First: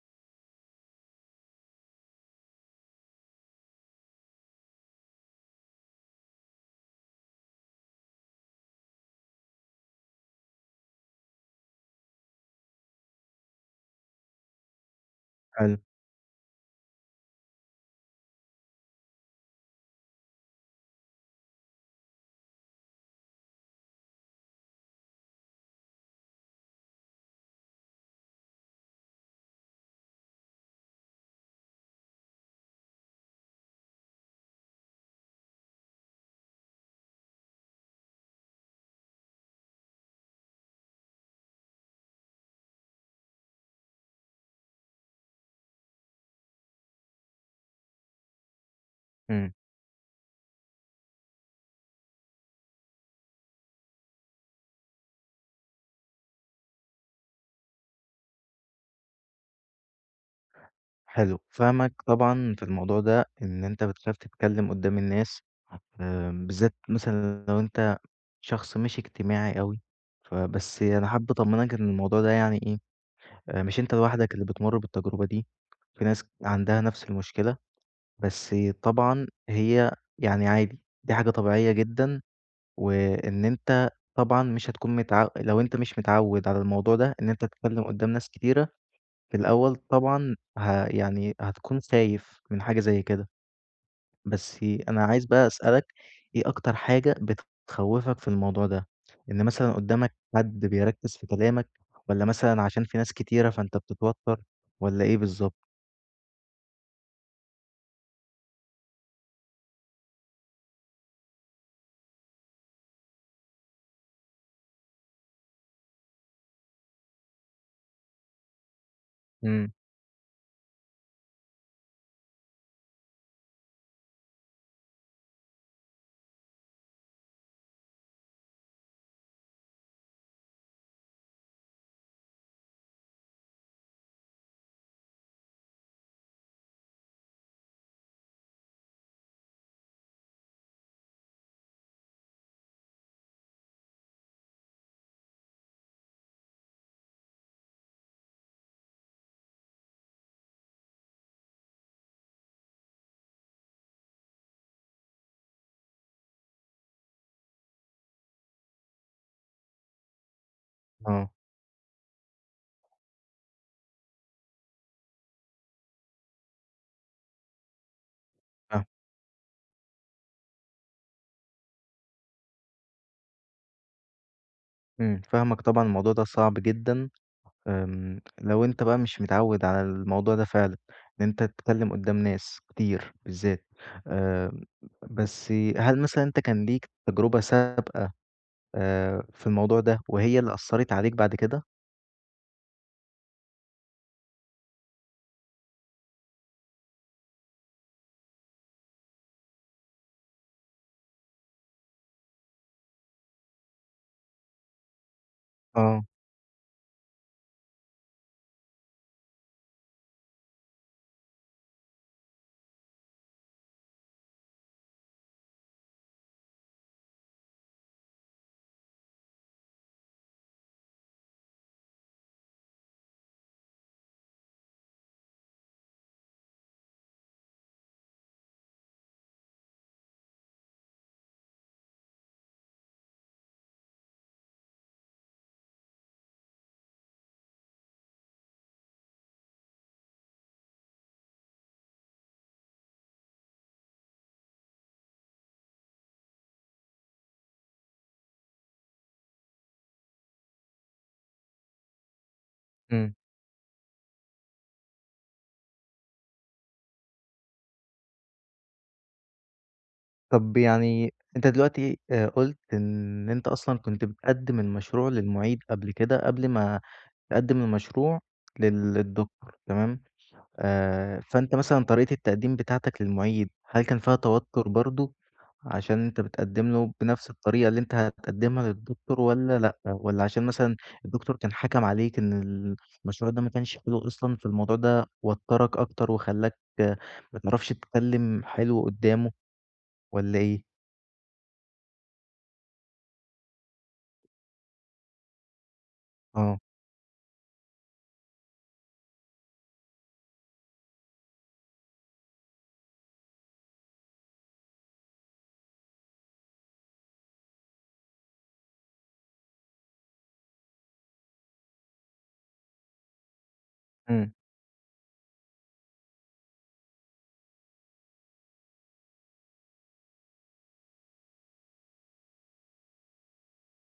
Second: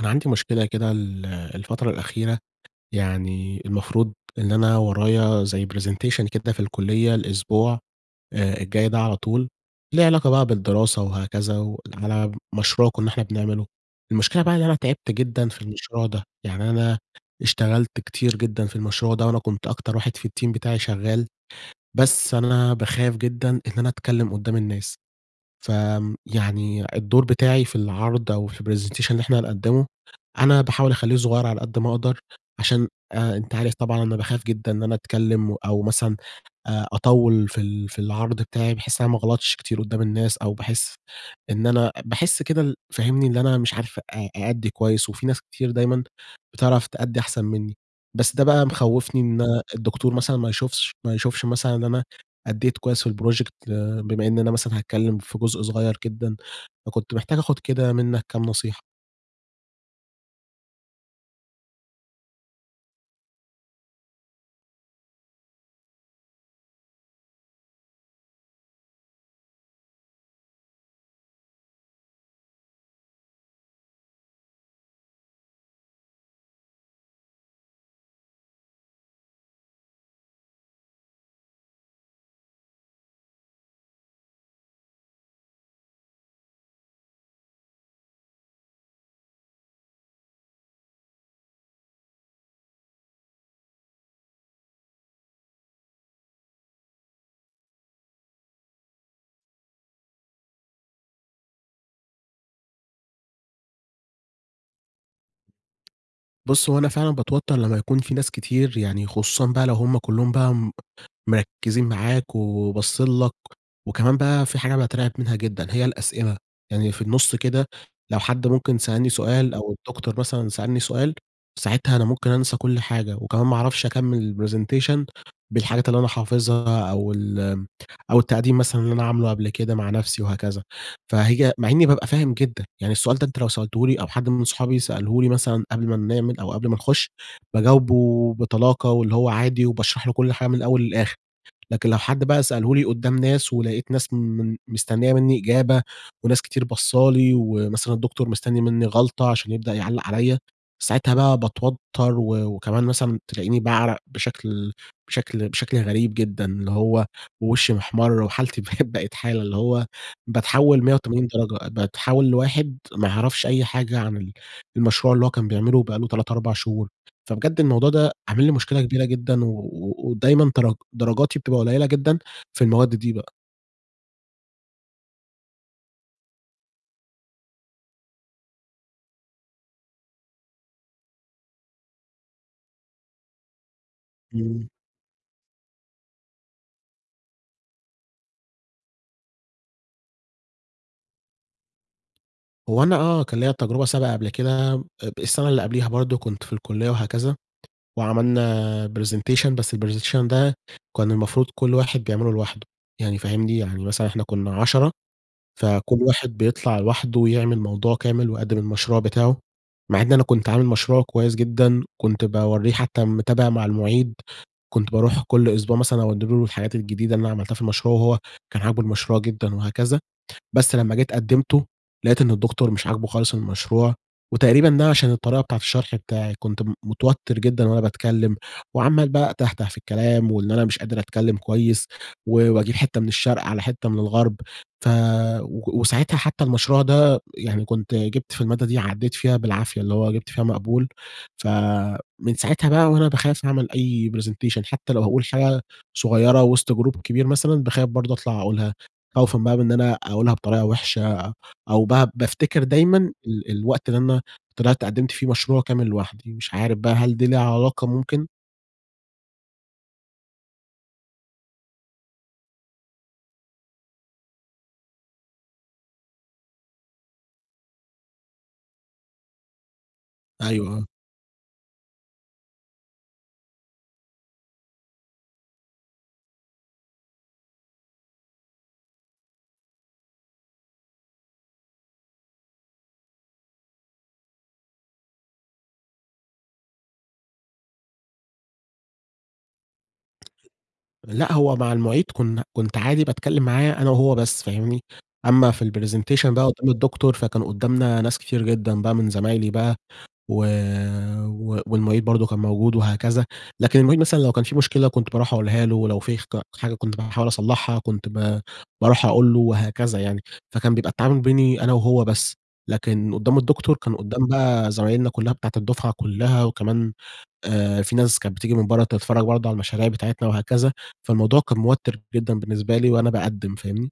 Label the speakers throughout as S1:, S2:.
S1: أنا عندي مشكلة كده ال الفترة الأخيرة، يعني المفروض إن أنا ورايا زي presentation كده في الكلية الأسبوع آآ الجاي ده على طول، ليه علاقة بقى بالدراسة وهكذا، وعلى مشروع كنا إحنا بنعمله، المشكلة بقى إن أنا تعبت جدًا في
S2: أيوه.
S1: المشروع ده، يعني أنا اشتغلت كتير جدًا في المشروع ده، وأنا كنت أكتر واحد في الteam بتاعي شغال، بس أنا باخاف جدًا إن أنا أتكلّم قدّام الناس. ف آمم يعني الدور بتاعي في العرض أو في الpresentation اللي إحنا هنقدّمه، أنا باحاول أخلّيه صغيّر على قد ما أقدر، عشان آآ أنت عارف طبعًا أنا باخاف جدًا إن أنا أتكلم، أو مثلًا آآ أطوّل في ال في العرض بتاعي، بحيث إن أنا ما أغلطش كتير قدّام الناس، أو باحس إن أنا باحس كده ال فاهمني؟ إن أنا مش عارف أ أأدي كويس، وفي ناس كتير دايمًا بتعرف تأدي أحسن منّي، بس ده بقى مخوّفني إن
S2: إمم.
S1: الدكتور مثلًا ما يشوفش ما يشوفش مثلًا إن أنا أديت كويس في الproject، آآ بما إن أنا مثلًا هاتكلم في جزء صغيّر جدًا، فكنت محتاج آخد كده منك كام نصيحة.
S2: حلو، فاهمك طبعًا في الموضوع ده إن أنت بتخاف تتكلم قدّام الناس امم، بالذات مثلًا لو أنت شخص مش إجتماعي أوي، ف بس أنا حابب أطمنك إن الموضوع ده يعني إيه، آآ، مش أنت لوحدك اللي بتمُر بالتجربة دي، في ناس عندها نفس المشكلة، بس طبعًا هي يعني عادي، دي حاجة طبيعية جدًا وإن أنت طبعًا مش هتكون متعو لو أنت مش متعود على الموضوع ده، إن أنت تتكلم قدّام ناس كتيرة، في الأول طبعًا ه يعني هتكون خايف من حاجة زي كده. بس أنا عايز بقى أسألك، إيه أكتر حاجة بتخوفك في الموضوع ده؟ إن مثلًا قدامك حد بيركِز في كلامك والّا مثلًا عشان في ناس كتيرة فأنت بتتوتر والّا إيه بالضبط؟
S1: بُص هو أنا فعلًا باتوتر لمّا يكون في ناس كتير يعني خصوصًا بقى لو هُم كلّهم بقى م مركزين معاك و وباصين لك، وكمان بقى في حاجة باترعب منها جدًا هي الأسئلة، يعني في النُص كده لو حد ممكن سألني سؤال
S2: إمم.
S1: أو الدكتور مثلًا سألني سؤال ساعتها أنا ممكن أنسى كل حاجة وكمان ما أعرفش أكمل الpresentation بالحاجات اللي أنا حافظها أو ال آمم، أو التقديم مثلًا اللي أنا عامله قبل كده مع نفسي وهكذا. فهي مع إني بابقى فاهم جدًا، يعني السؤال ده أنت لو سألته لي أو حد من صحابي سأله لي مثلًا قبل ما بنعمل أو قبل ما نخُش، باجاوبه بطلاقة واللي هو عادي وباشرح له كل حاجة من الأول للآخر، لكن لو حد بقى سأله لي قدّام ناس ولقيت ناس من مستنية منّي إجابة وناس كتير باصة لي ومثلًا الدكتور مستني منّي غلطة عشان يبدأ يعلق عليَّ، ساعتها بقى باتوتر و وكمان مثلًا تلاقيني باعرق بشكل بشكل بشكل غريب جدًا، اللي هو وشي محمر وحالتي بقت بقت حالة اللي هو باتحول 180
S2: آه.
S1: درجة، باتحول لواحد ما يعرفش أي حاجة عن ال المشروع اللي هو كان بيعمله بقى له 3، 4 شهور. فبجد الموضوع ده عامل لي مشكلة
S2: فاهمك.
S1: كبيرة جدًا و و ودايمًا درج درجاتي بتبقى قليلة جدًا في المواد دي بقى.
S2: إمم فاهمك طبعًا الموضوع ده صعب جدًا، امم لو أنت بقى مش متعود على الموضوع ده فعلًا، إن أنت تتكلّم قدّام ناس كتير بالذات. آآ
S1: امم.
S2: بس هل مثلًا أنت كان ليك تجربة سابقة آآ في الموضوع ده، وهي اللي أثّرِت عليك بعد كده؟
S1: هو أنا آه، كان ليّا تجربة سابقة قبل كده، آآ ب السنة اللي قبليها برضه كنت في الكلية وهكذا، وعملنا presentation، بس الpresentation ده كان المفروض كل واحد بيعمله لوحده، يعني فاهمني؟ يعني مثلًا إحنا كنا 10، فكل
S2: آه.
S1: واحد بيطلع لوحده ويعمل موضوع كامل ويقدّم المشروع بتاعه. مع إن أنا كنت عامل مشروع كويس جدًا، كنت باورّيه حتى متابع مع المعيد، كنت باروح كل أسبوع مثلًا أودّي له الحاجات الجديدة اللي أنا عملتها في المشروع، وهو كان عاجبه المشروع جدًا وهكذا، بس لمّا جيت قدمته، لقيت إن الدكتور مش عاجبه خالص المشروع، وتقريبًا ده عشان الطريقة بتاعة الشرح بتاعي، كنت م متوتر جدًا وأنا باتكلم، وعَمال بقى أتهته في الكلام وإن أنا مش قادر أتكلم كويس، و وأجيب حتة من الشرق على حتة من الغرب، ف و وساعتها حتى المشروع ده يعني كنت جبت في المادة دي عدّيت فيها بالعافية، اللي هو جبت فيها مقبول، فمن ساعتها بقى وأنا باخاف أعمل أي presentation، حتى لو هاقول حاجة صغيرة وسط جروب كبير مثلًا باخاف برضه أطلع أقولها، خوفًا بقى من أنا أقولها بطريقة وحشة، أو بقى بافتكر دايمًا
S2: امم.
S1: ال الوقت اللي أنا طلعت قدّمت فيه مشروع كامل لوحدي، مش عارف بقى هل دي ليها علاقة ممكن؟
S2: طب يعني أنت دلوقتي آآ قُلت إن أنت أصلًا كنت بتقدِّم المشروع للمعيد قبل كده، قبل ما تقدِّم المشروع لل الدكتور، تمام.
S1: أيوه، آه.
S2: آآ، فأنت مثلًا طريقة التقديم بتاعتك للمعيد، هل كان فيها توتر برضه؟ عشان أنت بتقدِّم له بنفس الطريقة اللي أنت هتقدمها للدكتور والّا لأ، والّا عشان مثلًا الدكتور كان حَكَم عليك إن ال المشروع ده ما كانش حلو أصلًا، فالموضوع ده وتّرك أكتر وخلّاك ما تعرفش تتكلم حلو قدامه والّا إيه؟
S1: لأ، هو مع المعيد كنا كنت عادي باتكلم معاه أنا وهو بس، فاهمني؟ أمّا في الpresentation بقى
S2: آه.
S1: قدّام الدكتور، فكان قدّامنا ناس كتير جدًا بقى من زمايلي بقى و و والمعيد برضه كان موجود وهكذا، لكن المعيد مثلًا لو كان في مشكلة كنت باروح أقولها له، ولو في خج حاجة كنت باحاول أصلحها كنت با باروح أقول له وهكذا يعني. فكان بيبقى التعامل بيني أنا وهو بس، لكن قدّام الدكتور كان قدّام
S2: إمم.
S1: بقى زمايلنا كلّها بتاعة الدفعة كلّها وكمان، آآ في ناس كانت بتيجي من برّه تتفرج برضه على المشاريع بتاعتنا وهكذا، فالموضوع كان موتِّر جدًا بالنسبة لي وأنا باقدِّم، فاهمني؟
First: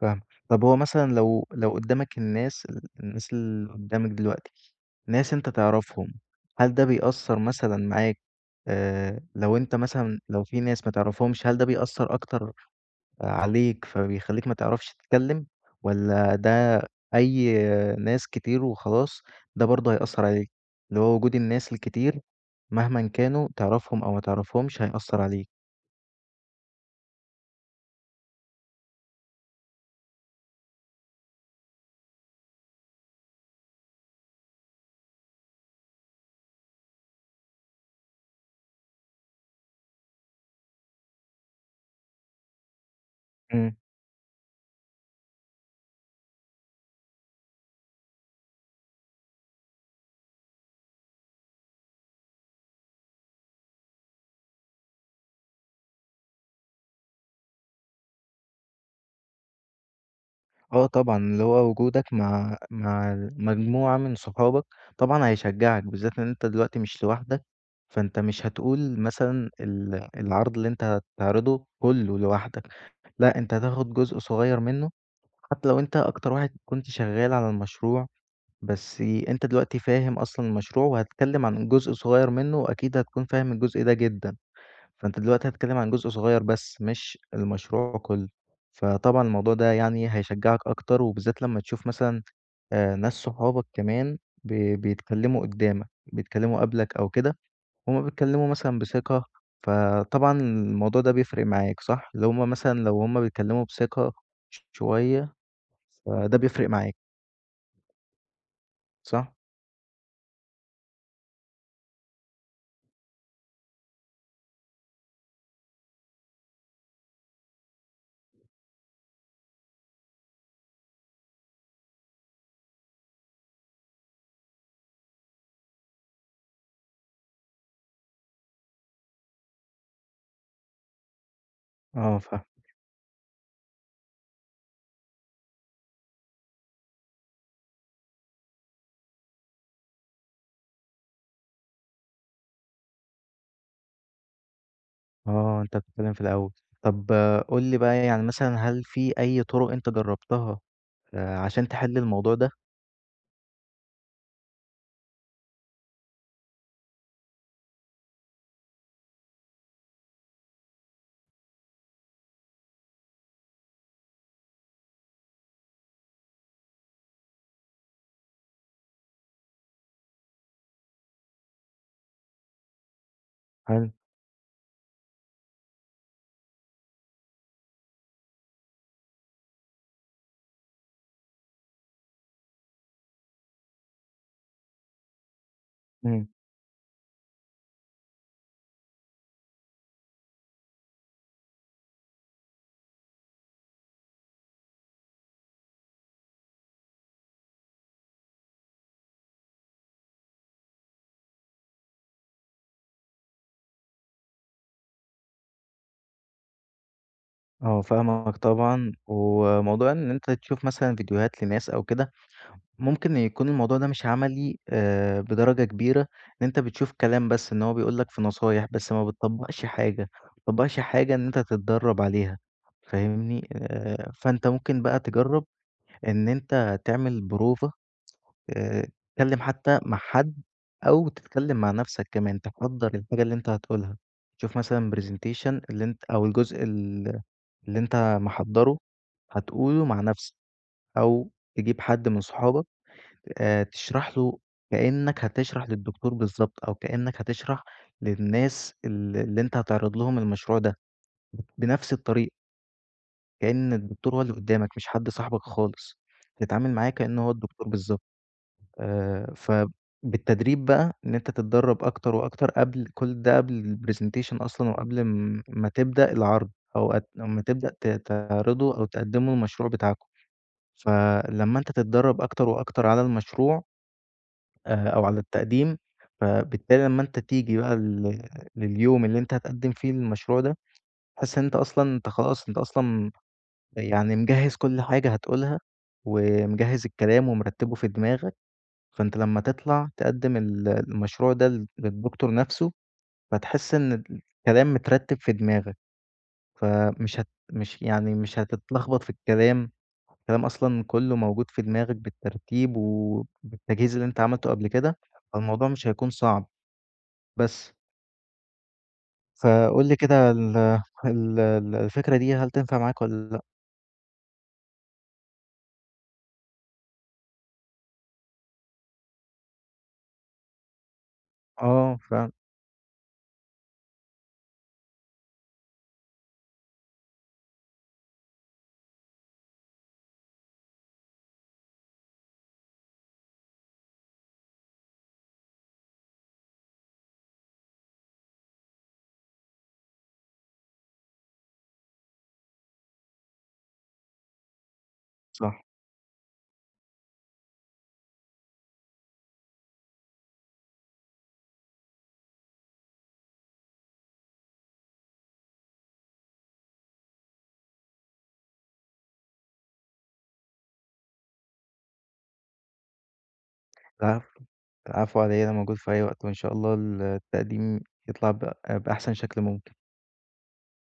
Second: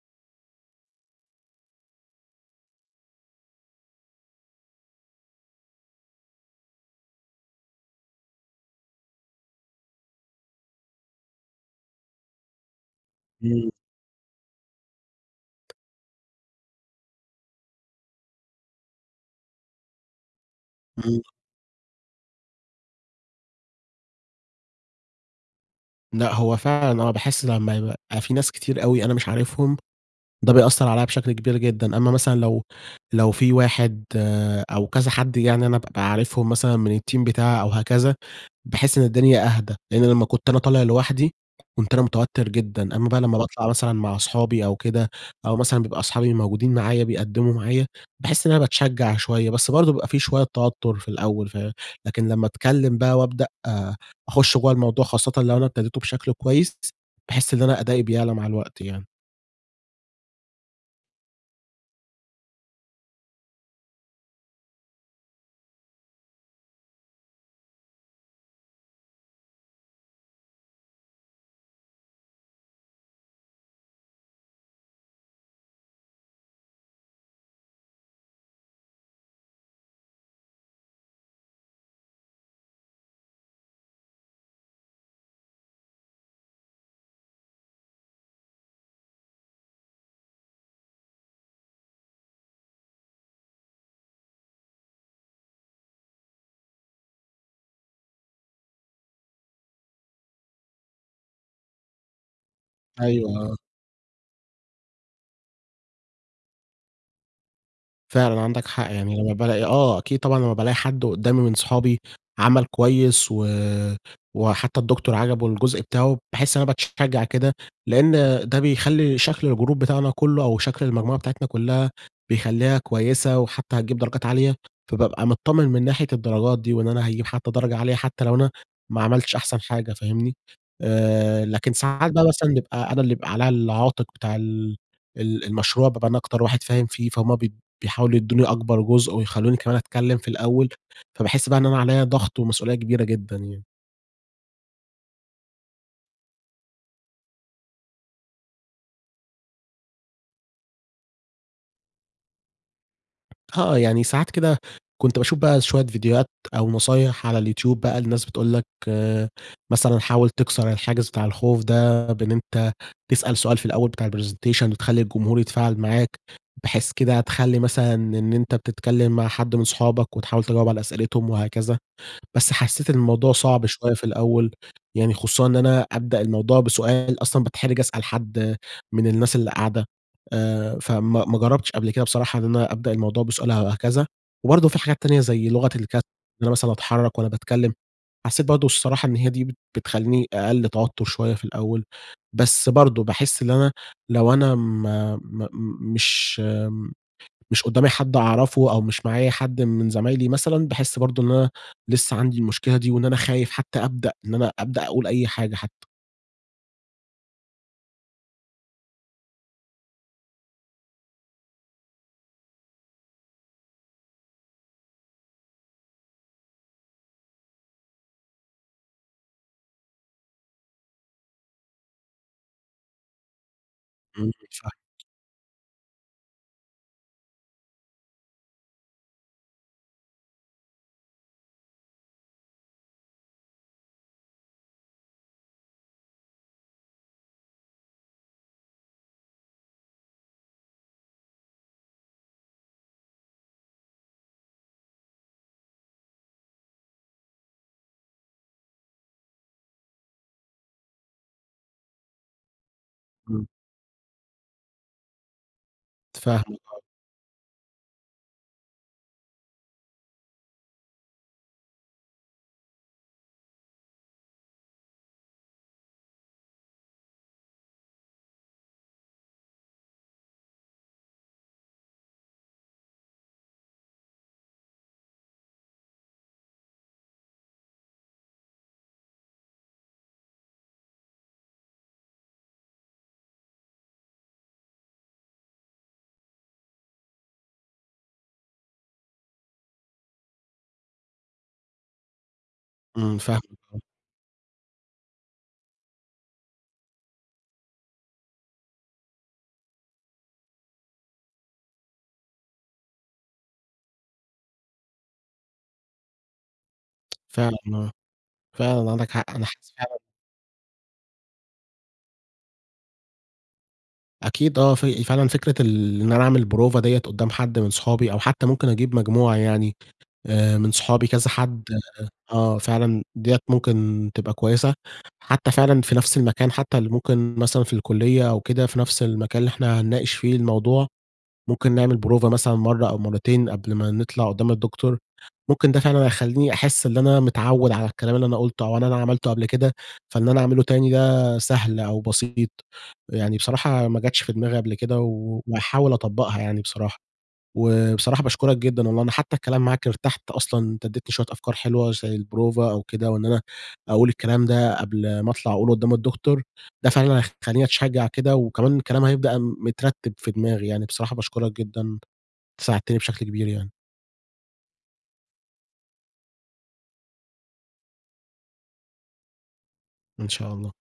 S2: فاهمك، طب هو مثلًا لو لو قدّامك الناس ال الناس اللي قدّامك دلوقتي، ناس أنت تعرفهم، هل ده بيأثر مثلًا معاك آآ لو أنت مثلًا لو في ناس ما تعرفهمش، هل ده بيأثر أكتر
S1: إمم.
S2: عليك، فبيخلّيك ما تعرفش تتكلم، والّا ده أي ناس كتير وخلاص ده برضه هيأثر عليك، اللي هو
S1: امم.
S2: وجود الناس الكتير، مهمًا كانوا تعرفهم أو ما تعرفهمش هيأثر عليك؟
S1: لأ، هو فعلًا آه باحس لمّا يبقى في ناس كتير أوي أنا مش عارفهم، ده بيأثر عليّا بشكل كبير جدًا، أمّا مثلًا لو لو في واحد آآ أو كذا حد يعني أنا بابقى عارفهم مثلًا من الteam بتاعي أو هكذا، باحس إن الدنيا أهدى، لأن لمّا كنت أنا طالع لوحدي، كنت أنا متوتر جدًا، أمّا بقى لمّا باطلع
S2: امم.
S1: مثلًا مع أصحابي أو كده، أو مثلًا بيبقى أصحابي موجودين معايا بيقدّموا معايا، باحس إن أنا باتشجع شوية. بس برضه بيبقى في شوية توتر في الأول، فه لكن لمّا أتكلم بقى وابدأ أخش جوّا الموضوع، خاصةً لو أنا ابتديته بشكل كويس، باحس إن أنا أدائي بيعلى مع الوقت يعني.
S2: آه طبعًا، اللي هو وجودك مع مع المجموعة من صحابك، طبعًا هيشجعك بالذات إن أنت دلوقتي مش لوحدك، فأنت مش هتقول مثلًا ال العرض اللي أنت هتعرضه كلّه لوحدك، لأ، أنت هتاخد جزء صغير منه، حتى لو أنت أكتر واحد كنت شغال على المشروع بس أنت دلوقتي فاهم أصلًا المشروع وهتتكلم عن جزء صغير منه وأكيد هتكون فاهم الجزء ده جدًا، فأنت دلوقتي هتتكلم عن جزء صغير بس مش المشروع كلّه. فطبعًا الموضوع ده يعني هيشجعك أكتر وبالذات لمّا تشوف مثلًا، آآ ناس صحابك كمان ب بيتكلموا قدّامك، بيتكلّموا قبلك أو كده، هُم بيتكلموا مثلًا بثقة، فطبعًا الموضوع ده بيفرق معاك، صح؟ اللي هُم مثلًا لو هُم
S1: أيوه، آه.
S2: بيتكلموا بثقة ش شوية فده بيفرق معاك.
S1: فعلًا عندك حق، يعني
S2: صح؟
S1: لمّا بالاقي آه، أكيد طبعًا لمّا بالاقي حد قدامي من صحابي عمل كويس و وحتى الدكتور عجبه الجزء بتاعه، باحس إن أنا باتشجع كده لأن ده بيخلّي شكل الجروب بتاعنا كلّه أو شكل المجموعة بتاعتنا كلّها بيخلّيها كويسة وحتى هتجيب درجات عالية، فبابقى متطمن من ناحية الدرجات دي وإن أنا هاجيب حتى درجة عالية حتى لو أنا ما عملتش أحسن حاجة، فاهمني؟ آآ لكن ساعات
S2: آه
S1: بقى
S2: فاهم
S1: مثلًا نبقى أنا اللي يبقى عليَّ العاتق بتاع ال ال المشروع، بابقى أنا أكتر واحد فاهم فيه، فهُم بيد بيحاولوا يدوني أكبر جزء ويخلّوني كمان أتكلم في الأول، فباحس بقى إن أنا عليَّ ضغط ومسؤولية كبيرة جدًا يعني.
S2: آه، أنت بتتكلم في الأول. طب قُل لي بقى يعني مثلًا هل في أي طرق أنت جربتها، آآ عشان تحل الموضوع ده؟
S1: آه، يعني ساعات كده كنت باشوف بقى شوية ڤيديوهات أو نصايح على الYouTube بقى لناس بتقول لك مثلًا حاول تكسر الحاجز بتاع الخوف ده بإن أنت تسأل سؤال في الأول بتاع الpresentation وتخلّي الجمهور يتفاعل معاك، بحيث كده تخلّي مثلًا إن أنت بتتكلم مع حد من صحابك وتحاول تجاوب على أسئلتهم وهكذا. بس حسيت إن الموضوع صعب
S2: حلو.
S1: شوية في الأول، يعني خصوصًا إن أنا أبدأ الموضوع بسؤال، أصلًا باتحرج أسأل حد من الناس اللي قاعدة، آآ فما ما جربتش قبل كده بصراحة إن أنا أبدأ الموضوع بسؤال أو هكذا. وبرضه في حاجات تانية زي لغة الج إن
S2: إمم.
S1: أنا مثلًا أتحرك وأنا باتكلم، حسيت برضه الصراحة إن هي دي بت بتخلّيني أقل توتر شوية في الأول، بس برضه باحس إن أنا لو أنا م م مش مش قدامي حد أعرفه أو مش معايا حد من زمايلي مثلًا، باحس برضه إن أنا لسه عندي المشكلة دي وإن أنا خايف حتى أبدأ إن أنا أبدأ أقول أي حاجة حتى.
S2: آه، فاهمك طبعًا، وموضوع إن أنت تشوف مثلًا ڤيديوهات لناس أو كده ممكن يكون الموضوع ده مش عملي آآ، بدرجة كبيرة، لإن أنت بتشوف كلام بس إن هو بيقول لك في نصايح، بس ما بتطّبقش حاجة ما بتطّبقش حاجة إن أنت تتدرّب عليها، فاهمني؟ آآ،
S1: إمم،
S2: فأنت
S1: فاهمك.
S2: ممكن بقى تجرّب إن أنت تعمل بروفة آآ، تتكلّم حتّى مع حد أو تتكلّم مع نفسك كمان، تحضّر الحاجة اللي أنت هتقولها، شوف مثلًا presentation اللي أنت أو الجزء ال اللي أنت محضّره هتقوله مع نفسك، أو تجيب حد من صحابك آآ، تشرح له كأنّك هتشرح للدكتور بالضبط، أو كأنّك هتشرح للناس ال اللي أنت هتعرض لهم المشروع ده، بنفس الطريقة.
S1: إمم.
S2: كأن الدكتور هو اللي قدّامك، مش حد صاحبك خالص،
S1: فاهمك،
S2: تتعامل
S1: آه.
S2: معاه كأنّه هو الدكتور بالضبط، آآ، فبالتدريب بقى إن أنت تتدرّب أكتر وأكتر قبل كل ده قبل الpresentation أصلًا وقبل ام امّا تبدأ العرض أو ما تبدأ ت تعرضوا أو تقدموا المشروع بتاعكم، فلمّا أنت تتدرّب أكتر وأكتر على المشروع آآ، أو على التقديم فبالتالي لمّا أنت تيجي بقى لل لليوم اللي أنت هتقدّم فيه للمشروع ده، هتحس أنت أصلًا أنت خلاص أنت أصلًا يعني مجهّز كل حاجة هتقولها، ومجهّز الكلام ومرتّبه في دماغك، فأنت لمَّا تطلع تقدّم ال المشروع ده للد للدكتور نفسه،
S1: إمم، فاهمك
S2: هتحس
S1: آه.
S2: إن الكلام مترّتب في دماغك، فمش هت مش يعني مش هتتلخبط في الكلام، الكلام أصلًا كلّه موجود في دماغك بالترتيب، وبالتجهيز اللي أنت عملته قبل كده، فالموضوع مش هيكون صعب،
S1: فعلًا
S2: بس.
S1: آه، فعلًا عندك حق أنا حاسس
S2: فقُل لي
S1: فعلًا
S2: كده ال ال ال الفكرة دي هل تنفع معاك والَّا لأ؟
S1: أكيد آه، في فعلًا فكرة ال إن أنا أعمل بروفة دِيَّة قدّام حد من صحابي، أو حتّى ممكن أجيب مجموعة يعني آآ، من صحابي كذا حد
S2: آه، فهمت.
S1: آه، فعلًا دِيَّة ممكن تبقى كويّسة، حتّى فعلًا في نفس المكان حتّى ال ممكن مثلًا في الكلية أو كده في نفس المكان اللي إحنا هنناقش فيه الموضوع، ممكن نعمل بروفة مثلًا مرّة أو مرّتين قبل ما نطلع قدّام الدكتور، ممكن ده فعلًا هيخليني أحس إن أنا متعوّد على الكلام اللي أنا قلتُه أو إن أنا عملته قبل كده، فإن أنا أعمله تاني ده سهل أو بسيط، أ يعني بصراحة ما جاتش في دماغي قبل كده
S2: صح.
S1: وهاحاول أطُبقها يعني بصراحة، و بصراحة باشكرك جدًا والله أنا حتّى الكلام معاك إرتحت أصلًا، أنت اديتني شويّة أفكار حلوة زي البروفة أو كده، وإن أنا أقول الكلام ده قبل ما أطلع أقوله قدّام الدكتور، ده فعلًا هيخلّيني اتشجّع كده وكمان الكلام هيبقى مترّتب في دماغي، يعني بصراحة باشكرك جدًا، أنت ساعدتني بشكل كبير يعني.
S2: العفو، العفو على إيه، أنا موجود في أي وقت، وإن شاء الله ال التقديم يطلع ب بأحسن شكل ممكن.
S1: إن شاء الله.